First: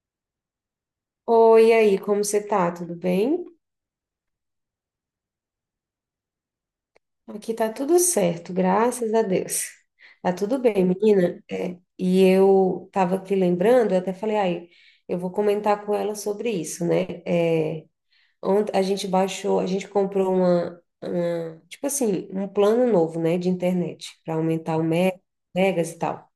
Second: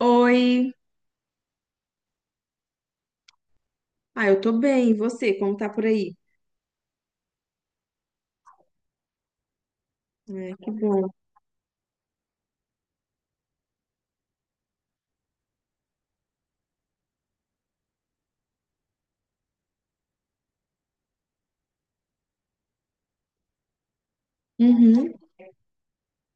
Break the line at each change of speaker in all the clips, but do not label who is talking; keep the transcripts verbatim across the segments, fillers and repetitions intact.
Oi.
Oi, e aí, como você tá? Tudo bem?
Ah, eu tô bem. E você, como tá por aí?
Aqui tá tudo certo, graças a Deus. Tá
É,
tudo
que
bem,
bom.
menina. É, e eu tava aqui lembrando, eu até falei, ai, eu vou comentar com ela sobre isso, né? É, ontem a gente baixou, a gente comprou uma, uma- tipo assim, um plano novo, né, de internet, para aumentar o
Uhum.
mega, megas e tal.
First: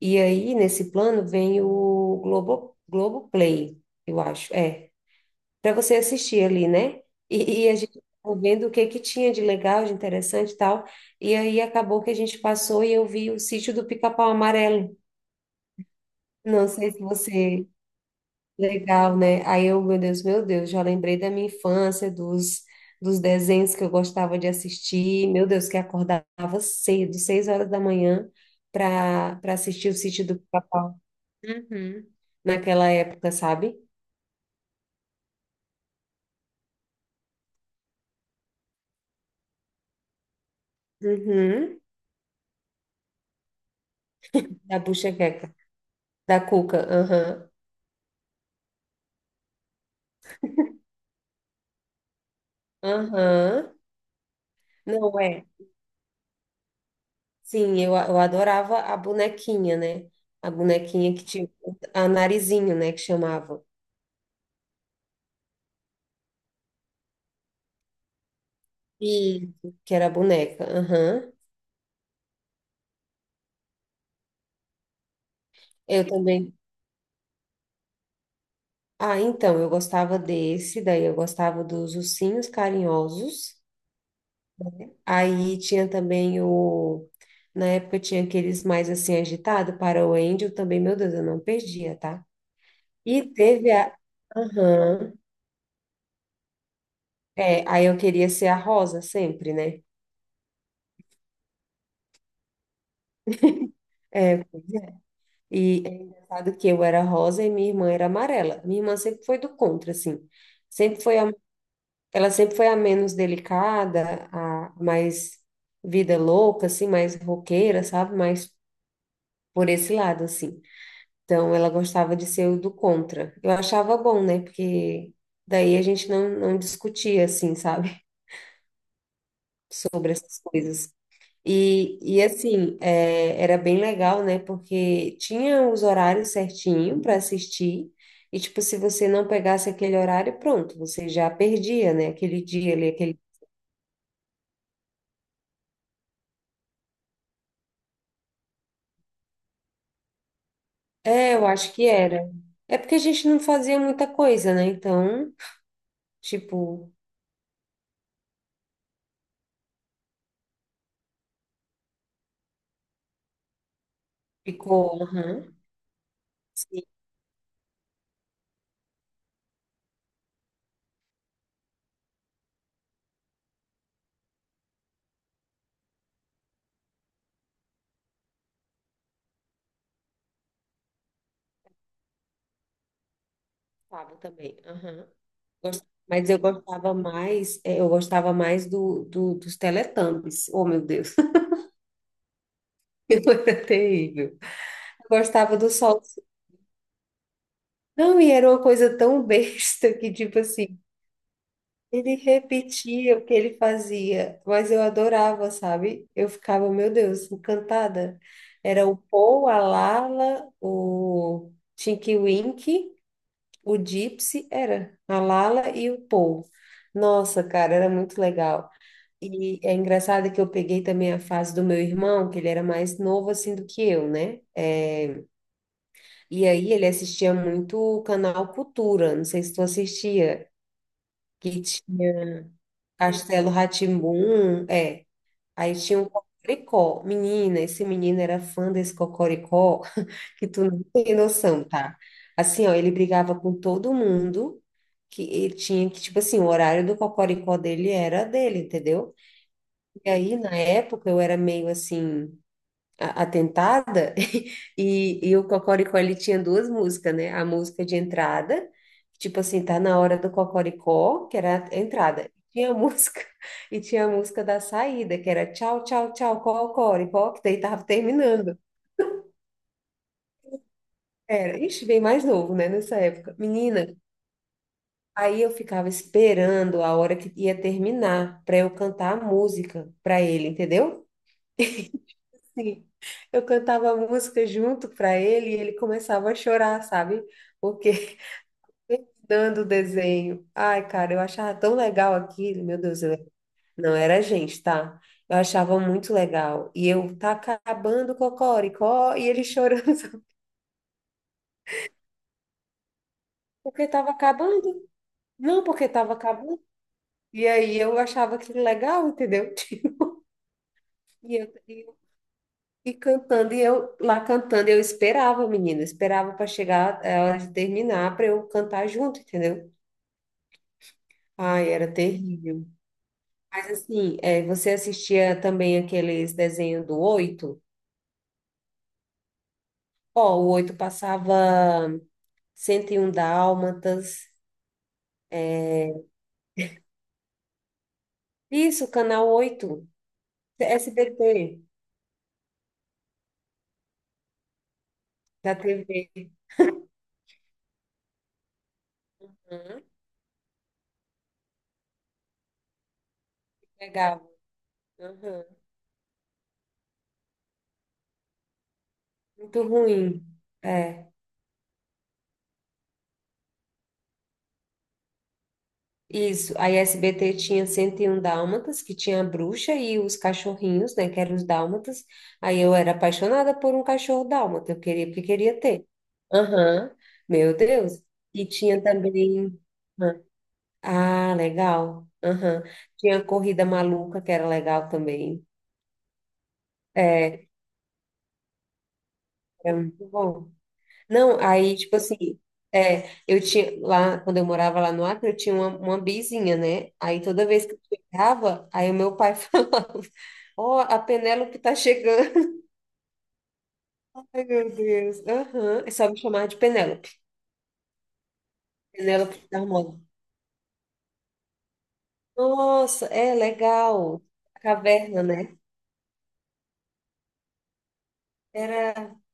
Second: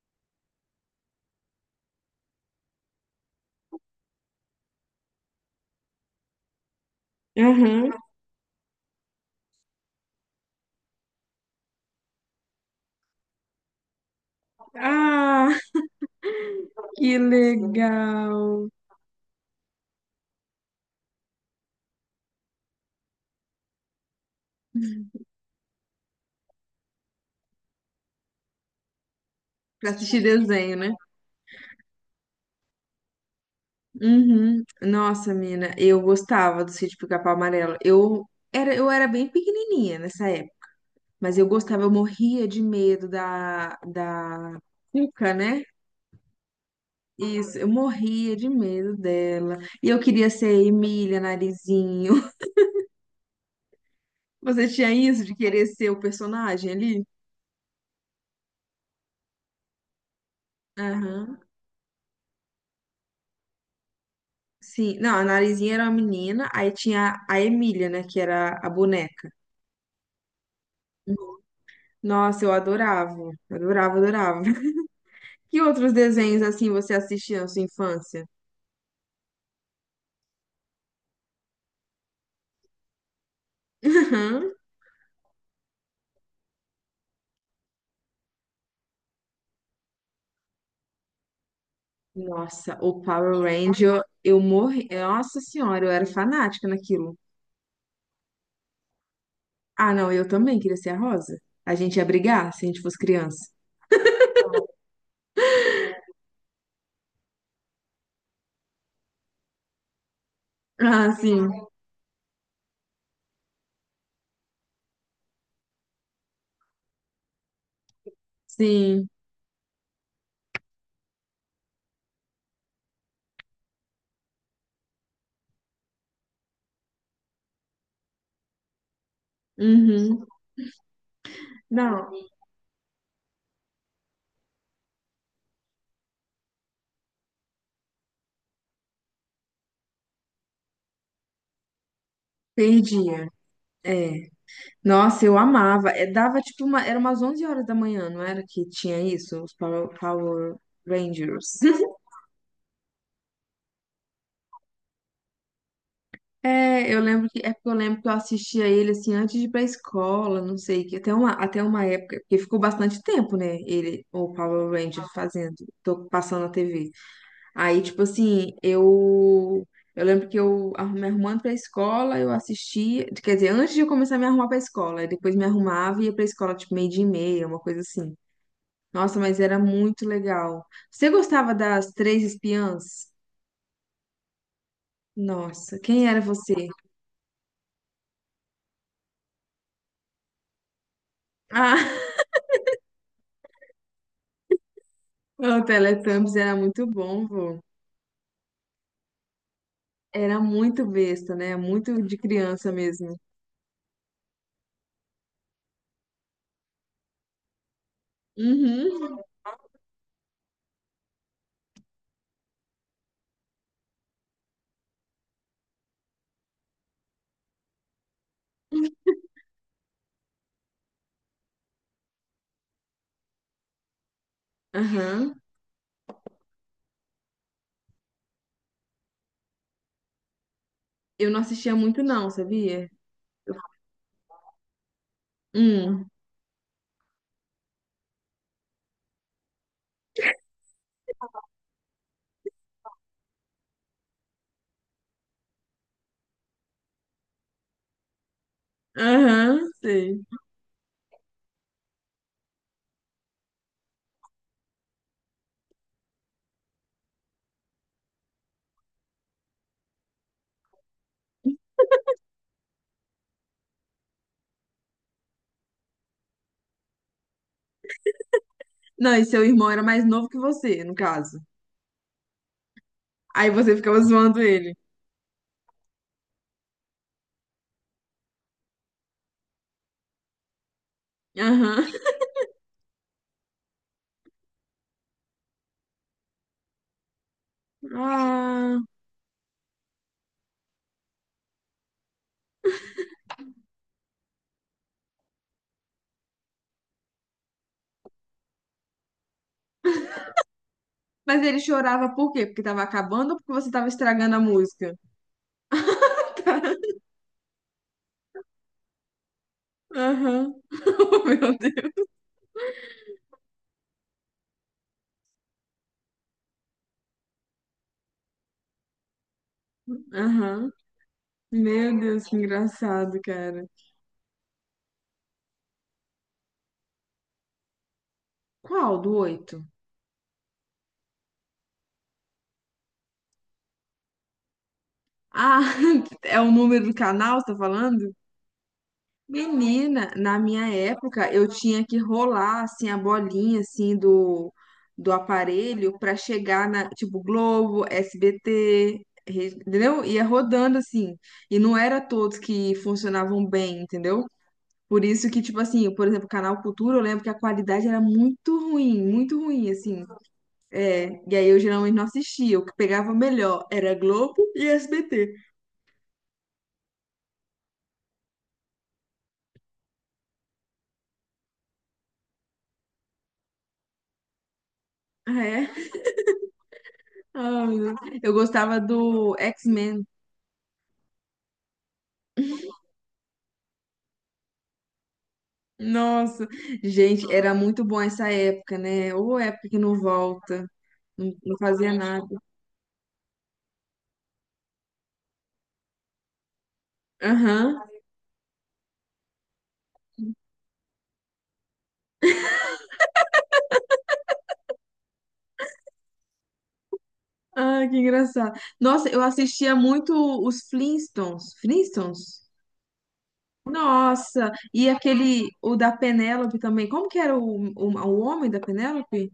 E aí, nesse plano, vem o Globo, Globoplay, eu acho. É. Para você assistir ali, né? E, e a
Aham.
gente ficou vendo o que que tinha de legal, de interessante e tal. E aí acabou que a gente passou e eu vi o sítio do Pica-Pau Amarelo.
Ah,
Não sei se
que
você.
legal.
Legal, né? Aí eu, meu Deus, meu Deus, já lembrei da minha infância, dos, dos desenhos que eu gostava de assistir. Meu Deus, que acordava cedo, seis horas da manhã, para para assistir
Pra
o
assistir
sítio do
desenho, né?
Pica-Pau. Uhum. Naquela época, sabe?
Uhum. Nossa, mina, eu gostava do Sítio Pica-Pau Amarelo. Eu era, eu era bem pequenininha nessa época, mas eu
Uhum.
gostava, eu morria de medo da, da
Da
Cuca,
Buchequeca,
né?
da Cuca. Aham.
Isso, eu morria de medo dela. E eu queria ser Emília Narizinho.
Aham.
Você tinha
Não
isso de
é.
querer ser o personagem ali?
Sim, eu, eu adorava a bonequinha, né? A bonequinha que
Aham.
tinha a narizinho, né? Que chamava.
Sim. Não, a Narizinha era uma menina, aí tinha a Emília, né, que era a
E
boneca.
que era a boneca. Aham.
Nossa, eu adorava, adorava, adorava. Que outros
Eu
desenhos
também.
assim você assistia na sua infância?
Ah, então, eu gostava desse, daí eu gostava dos ursinhos carinhosos.
Aham.
Aí tinha também o. Na época tinha aqueles mais assim agitados para o Angel também, meu Deus, eu não perdia, tá?
Nossa, o
E
Power
teve a.
Ranger, eu morri.
Aham.
Nossa senhora, eu era fanática naquilo.
É, aí eu queria ser a Rosa sempre, né?
Ah, não, eu também queria ser a Rosa. A gente ia brigar se a gente fosse criança.
É, e é engraçado que eu era rosa e minha irmã era amarela. Minha irmã sempre foi do contra, assim. Sempre
Ah,
foi a,
sim,
ela sempre foi a menos delicada, a mais vida louca, assim, mais roqueira, sabe? Mais
sim.
por esse lado, assim. Então, ela gostava de ser o do contra. Eu achava bom, né? Porque daí a gente não, não discutia, assim, sabe? Sobre
Uhum.
essas coisas. E,
Não,
e assim, é, era bem legal, né? Porque tinha os horários certinho para assistir, e tipo, se você não pegasse aquele horário, pronto, você já perdia, né? Aquele dia ali, aquele.
perdia. É. Nossa, eu amava. É, dava tipo uma, era umas onze horas da manhã, não era que tinha isso? Os Power, Power
É, eu
Rangers.
acho que era. É porque a gente não fazia muita coisa, né? Então, tipo,
É, eu lembro que é porque eu lembro que eu assistia ele assim antes de ir pra escola, não sei, que até uma, até uma época, porque ficou bastante tempo, né? Ele, o Power
ficou.
Ranger
Aham.
fazendo, tô passando na
Sim,
T V. Aí, tipo assim, eu eu lembro que eu arru- me arrumando pra escola, eu assistia, quer dizer, antes de eu começar a me arrumar pra escola, aí depois me arrumava e ia pra escola tipo meio dia e meia, uma coisa assim. Nossa, mas era muito legal. Você gostava das Três Espiãs?
sábado também. Aham.
Nossa,
Gost-
quem era
Mas eu
você?
gostava mais, é, eu gostava mais do, do- dos Teletubbies. Oh, meu Deus,
Ah,
eu era terrível. Eu gostava
o
do sol.
Teletubbies era muito bom, vô.
Não, e era uma coisa tão besta que, tipo
Era
assim,
muito besta, né? Muito
ele
de criança mesmo.
repetia o que ele fazia, mas eu adorava, sabe? Eu ficava, meu Deus, encantada. Era o
Uhum.
Paul, a Lala, o Tinky Winky, o Gypsy, era a Lala e o Paul. Nossa, cara, era muito legal. E é engraçado que eu peguei também a fase do meu irmão, que ele era mais novo assim do que eu, né? É,
Aham.
e aí ele assistia muito o canal Cultura, não sei se tu assistia.
Eu não
Que
assistia muito,
tinha
não, sabia?
Castelo rá é. Aí tinha um
Hum.
Cocoricó. Menina, esse menino era fã desse Cocoricó, que tu não tem noção, tá? Assim, ó, ele brigava com todo mundo, que ele tinha que, tipo assim, o horário do Cocoricó dele era dele, entendeu?
Aham,
E
sei.
aí, na época, eu era meio assim a- atentada, e, e o Cocoricó, ele tinha duas músicas, né? A música de entrada, tipo assim, tá na hora do Cocoricó, que era a entrada. Tinha a música, e tinha a música da saída, que era tchau, tchau, tchau, Cocoricó, que daí tava terminando.
Não, e seu irmão era mais novo que você, no caso.
Era, ixi, bem mais novo, né, nessa época.
Aí você
Menina,
ficava zoando ele.
aí eu ficava esperando a hora que ia terminar, para eu cantar a música para ele, entendeu?
Aham.
Sim, eu cantava música junto para ele e ele começava a chorar, sabe? Porque
Ah.
dando o desenho. Ai, cara, eu achava tão legal aquilo, meu Deus, eu... não era a gente, tá? Eu achava muito legal. E eu tá acabando o cocoricó e ele chorando sabe?
Mas ele chorava por quê? Porque tava acabando ou porque você tava
Porque tava
estragando a
acabando.
música?
Não, porque tava acabando. E aí eu achava aquilo legal, entendeu?
Aham.
E eu,
Meu Deus.
E cantando, e eu lá cantando, eu esperava, menina, esperava para chegar a hora de terminar para eu cantar junto, entendeu?
Aham.
Ai, era
Meu Deus, que
terrível.
engraçado, cara.
Mas assim, é, você assistia também aqueles desenhos do Oito?
Qual do oito?
Ó, o Oito passava cento e um Dálmatas.
Ah, é o número do canal, você tá falando?
Isso, Canal oito,
Menina, na minha época, eu
S B T,
tinha que rolar, assim, a bolinha, assim, do, do
da
aparelho pra
T V.
chegar na, tipo, Globo, S B T, re-
Uhum,
entendeu? Ia rodando, assim. E não era todos que funcionavam bem,
legal.
entendeu? Por isso que,
Uhum,
tipo assim, por exemplo, Canal Cultura, eu lembro que a qualidade era muito ruim, muito
muito
ruim, assim.
ruim. É.
E aí eu geralmente não assistia. O que pegava melhor era Globo e S B T.
Isso, a S B T tinha cento e um dálmatas, que tinha a bruxa e os cachorrinhos, né, que eram os dálmatas. Aí eu era apaixonada por um cachorro dálmata, eu queria, porque
Ah,
queria
é?
ter. Aham, meu
Ah, meu
Deus.
Deus. Eu
E
gostava
tinha
do
também...
X-Men.
Ah, legal. Aham. Tinha a corrida maluca, que era legal também.
Nossa, gente,
É,
era muito bom essa época, né? Ou época
era
que não
muito bom.
volta, não,
Não,
não
aí,
fazia
tipo assim,
nada.
é, eu tinha lá, quando eu morava lá no Acre, eu tinha uma, uma vizinha, né? Aí toda vez que eu
Aham.
chegava, aí o meu pai falava, ó, a Penélope tá chegando. Ai, meu Deus. Aham. É só me chamar de Penélope.
Ah, que engraçado. Nossa, eu
Penélope da
assistia
Moda.
muito os Flintstones. Flintstones?
Nossa, é legal.
Nossa,
A
e
caverna,
aquele,
né?
o da Penélope também. Como que era o, o, o homem da
Era,
Penélope?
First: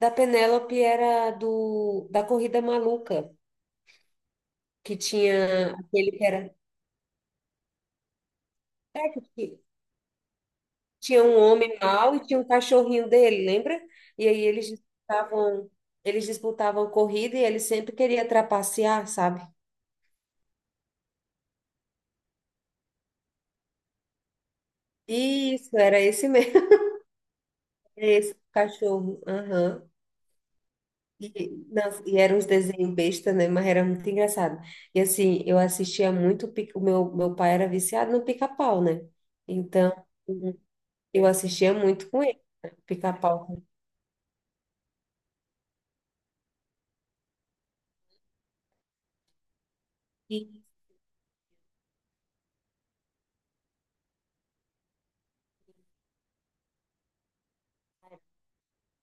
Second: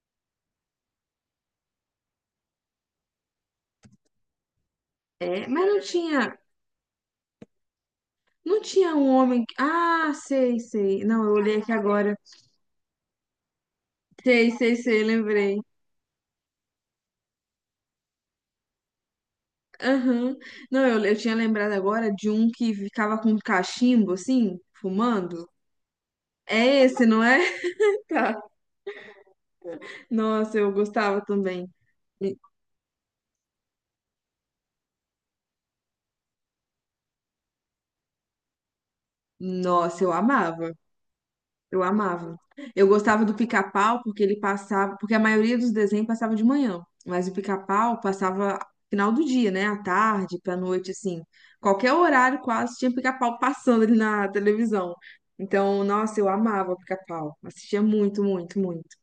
da Penélope era do, da Corrida Maluca, que
É, mas
tinha
não
aquele que
tinha.
era...
Não tinha
É,
um homem. que-
que-
Ah, sei, sei.
Tinha
Não, eu
um
olhei aqui
homem mau
agora.
e tinha um cachorrinho dele, lembra? E aí
Sei,
eles
sei, sei, lembrei.
disputavam, eles disputavam corrida e ele sempre queria trapacear, sabe?
Aham. Não, eu, eu tinha lembrado agora de um que ficava com um cachimbo, assim, fumando.
Isso, era esse mesmo,
É esse, não é?
esse
Tá.
cachorro. Aham.
Nossa, eu gostava
E,
também.
nossa, e era
E-
uns desenhos besta, né? Mas era muito engraçado. E assim, eu assistia muito, pica- o meu, meu pai era viciado no pica-pau, né? Então,
Nossa, eu amava.
eu assistia
Eu
muito com
amava.
ele,
Eu gostava do
pica-pau.
Pica-Pau porque ele passava, porque a maioria dos desenhos passava de manhã, mas o Pica-Pau passava final do dia, né? À tarde, pra noite, assim. Qualquer horário quase tinha Pica-Pau passando ali na televisão. Então, nossa, eu amava o Pica-Pau. Assistia muito, muito, muito.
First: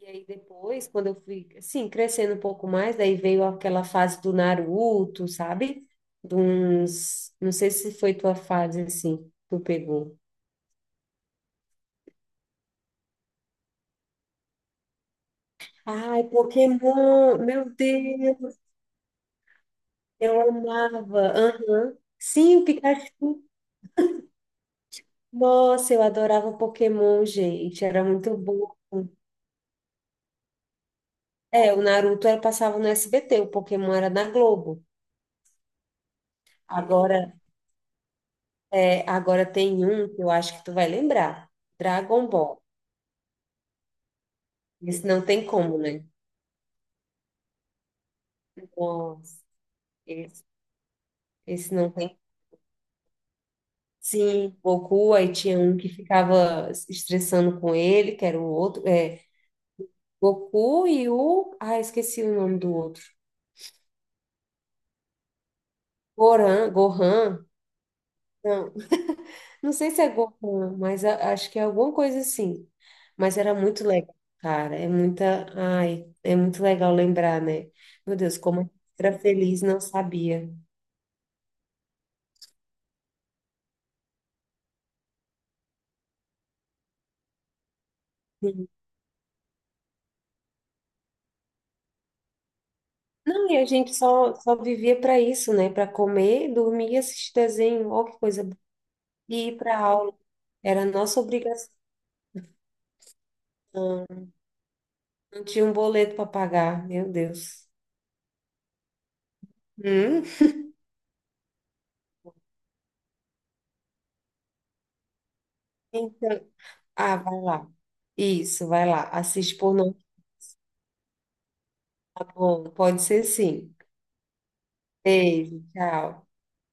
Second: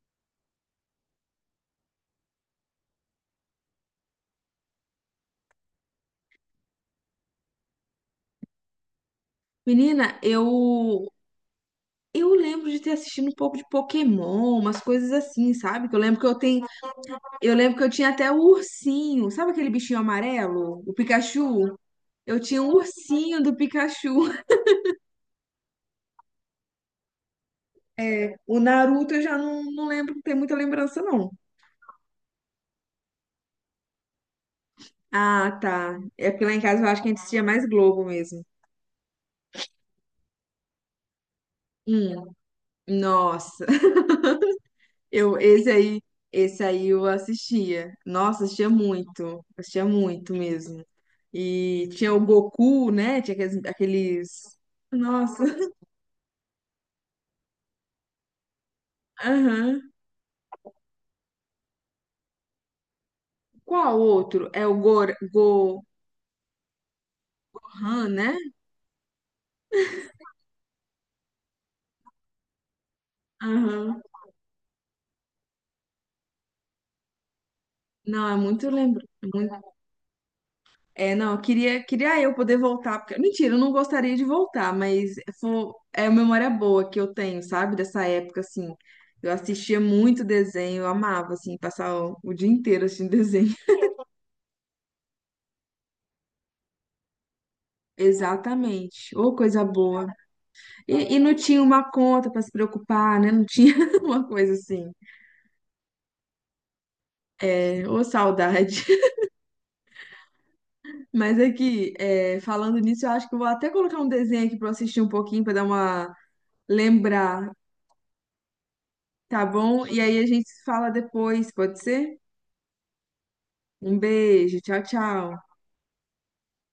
E aí depois, quando eu fui, assim, crescendo um pouco mais, daí veio aquela fase do Naruto, sabe? De uns, não sei se foi tua fase, assim, que tu
Menina,
pegou.
eu eu lembro de ter assistido um pouco de Pokémon, umas coisas assim, sabe? Que eu lembro
Ai,
que eu tenho,
Pokémon,
eu
meu
lembro que eu tinha até o
Deus,
ursinho, sabe aquele bichinho
eu
amarelo, o
amava.
Pikachu?
Aham.
Eu
Sim,
tinha
o
um
Pikachu.
ursinho do Pikachu.
Nossa, eu adorava o Pokémon, gente, era muito
O
bom.
Naruto eu já não, não lembro, não tem muita lembrança, não.
É, o Naruto era, passava no S B T, o Pokémon era na Globo.
Ah, tá. É porque lá em casa eu acho que a gente
Agora,
assistia mais Globo mesmo.
é, agora tem um que eu acho que tu vai lembrar, Dragon
Hum,
Ball.
nossa.
Esse não
Eu,
tem
esse
como,
aí,
né?
esse aí eu assistia. Nossa, assistia
Nossa,
muito. Assistia muito
esse,
mesmo.
esse
E
não
tinha
tem.
o Goku, né? Tinha aqueles... aqueles-
Sim, Goku, aí
Nossa.
tinha um que ficava se estressando com ele, que era o outro. É,
Aham.
Goku e o. Ah, esqueci o nome do outro.
Qual outro? É o Gor... Gohan,
Goran, Gohan.
né?
Não, não sei se é Gohan, mas a- acho que é alguma coisa assim. Mas era muito
Aham.
legal, cara. É muita. Ai, é muito legal lembrar, né? Meu
Não, é
Deus, como
muito
eu
lembro.
era feliz, não sabia.
É, não, eu queria, queria eu poder voltar, porque, mentira, eu não gostaria de voltar, mas fo- é uma memória boa que eu tenho, sabe, dessa época, assim, eu assistia muito desenho, eu amava, assim, passar o, o dia inteiro assistindo
Não,
desenho.
e a gente só, só vivia para isso, né? Para comer, dormir e assistir desenho, ó, que coisa boa.
Exatamente, ô,
E ir
coisa
para
boa.
aula. Era a
E, e
nossa
não tinha
obrigação.
uma conta pra se preocupar, né, não tinha uma coisa assim,
Não tinha um boleto para pagar, meu Deus.
é, ô, saudade.
Hum?
Mas aqui, é, falando nisso, eu acho que eu vou até colocar um desenho aqui pra eu assistir um pouquinho, pra dar uma...
Então, ah, vai
Lembrar.
lá. Isso, vai lá.
Tá
Assiste por
bom?
não.
E aí a gente se fala depois, pode ser?
Tá bom, pode ser sim.
Um beijo, tchau, tchau.
Beijo, tchau.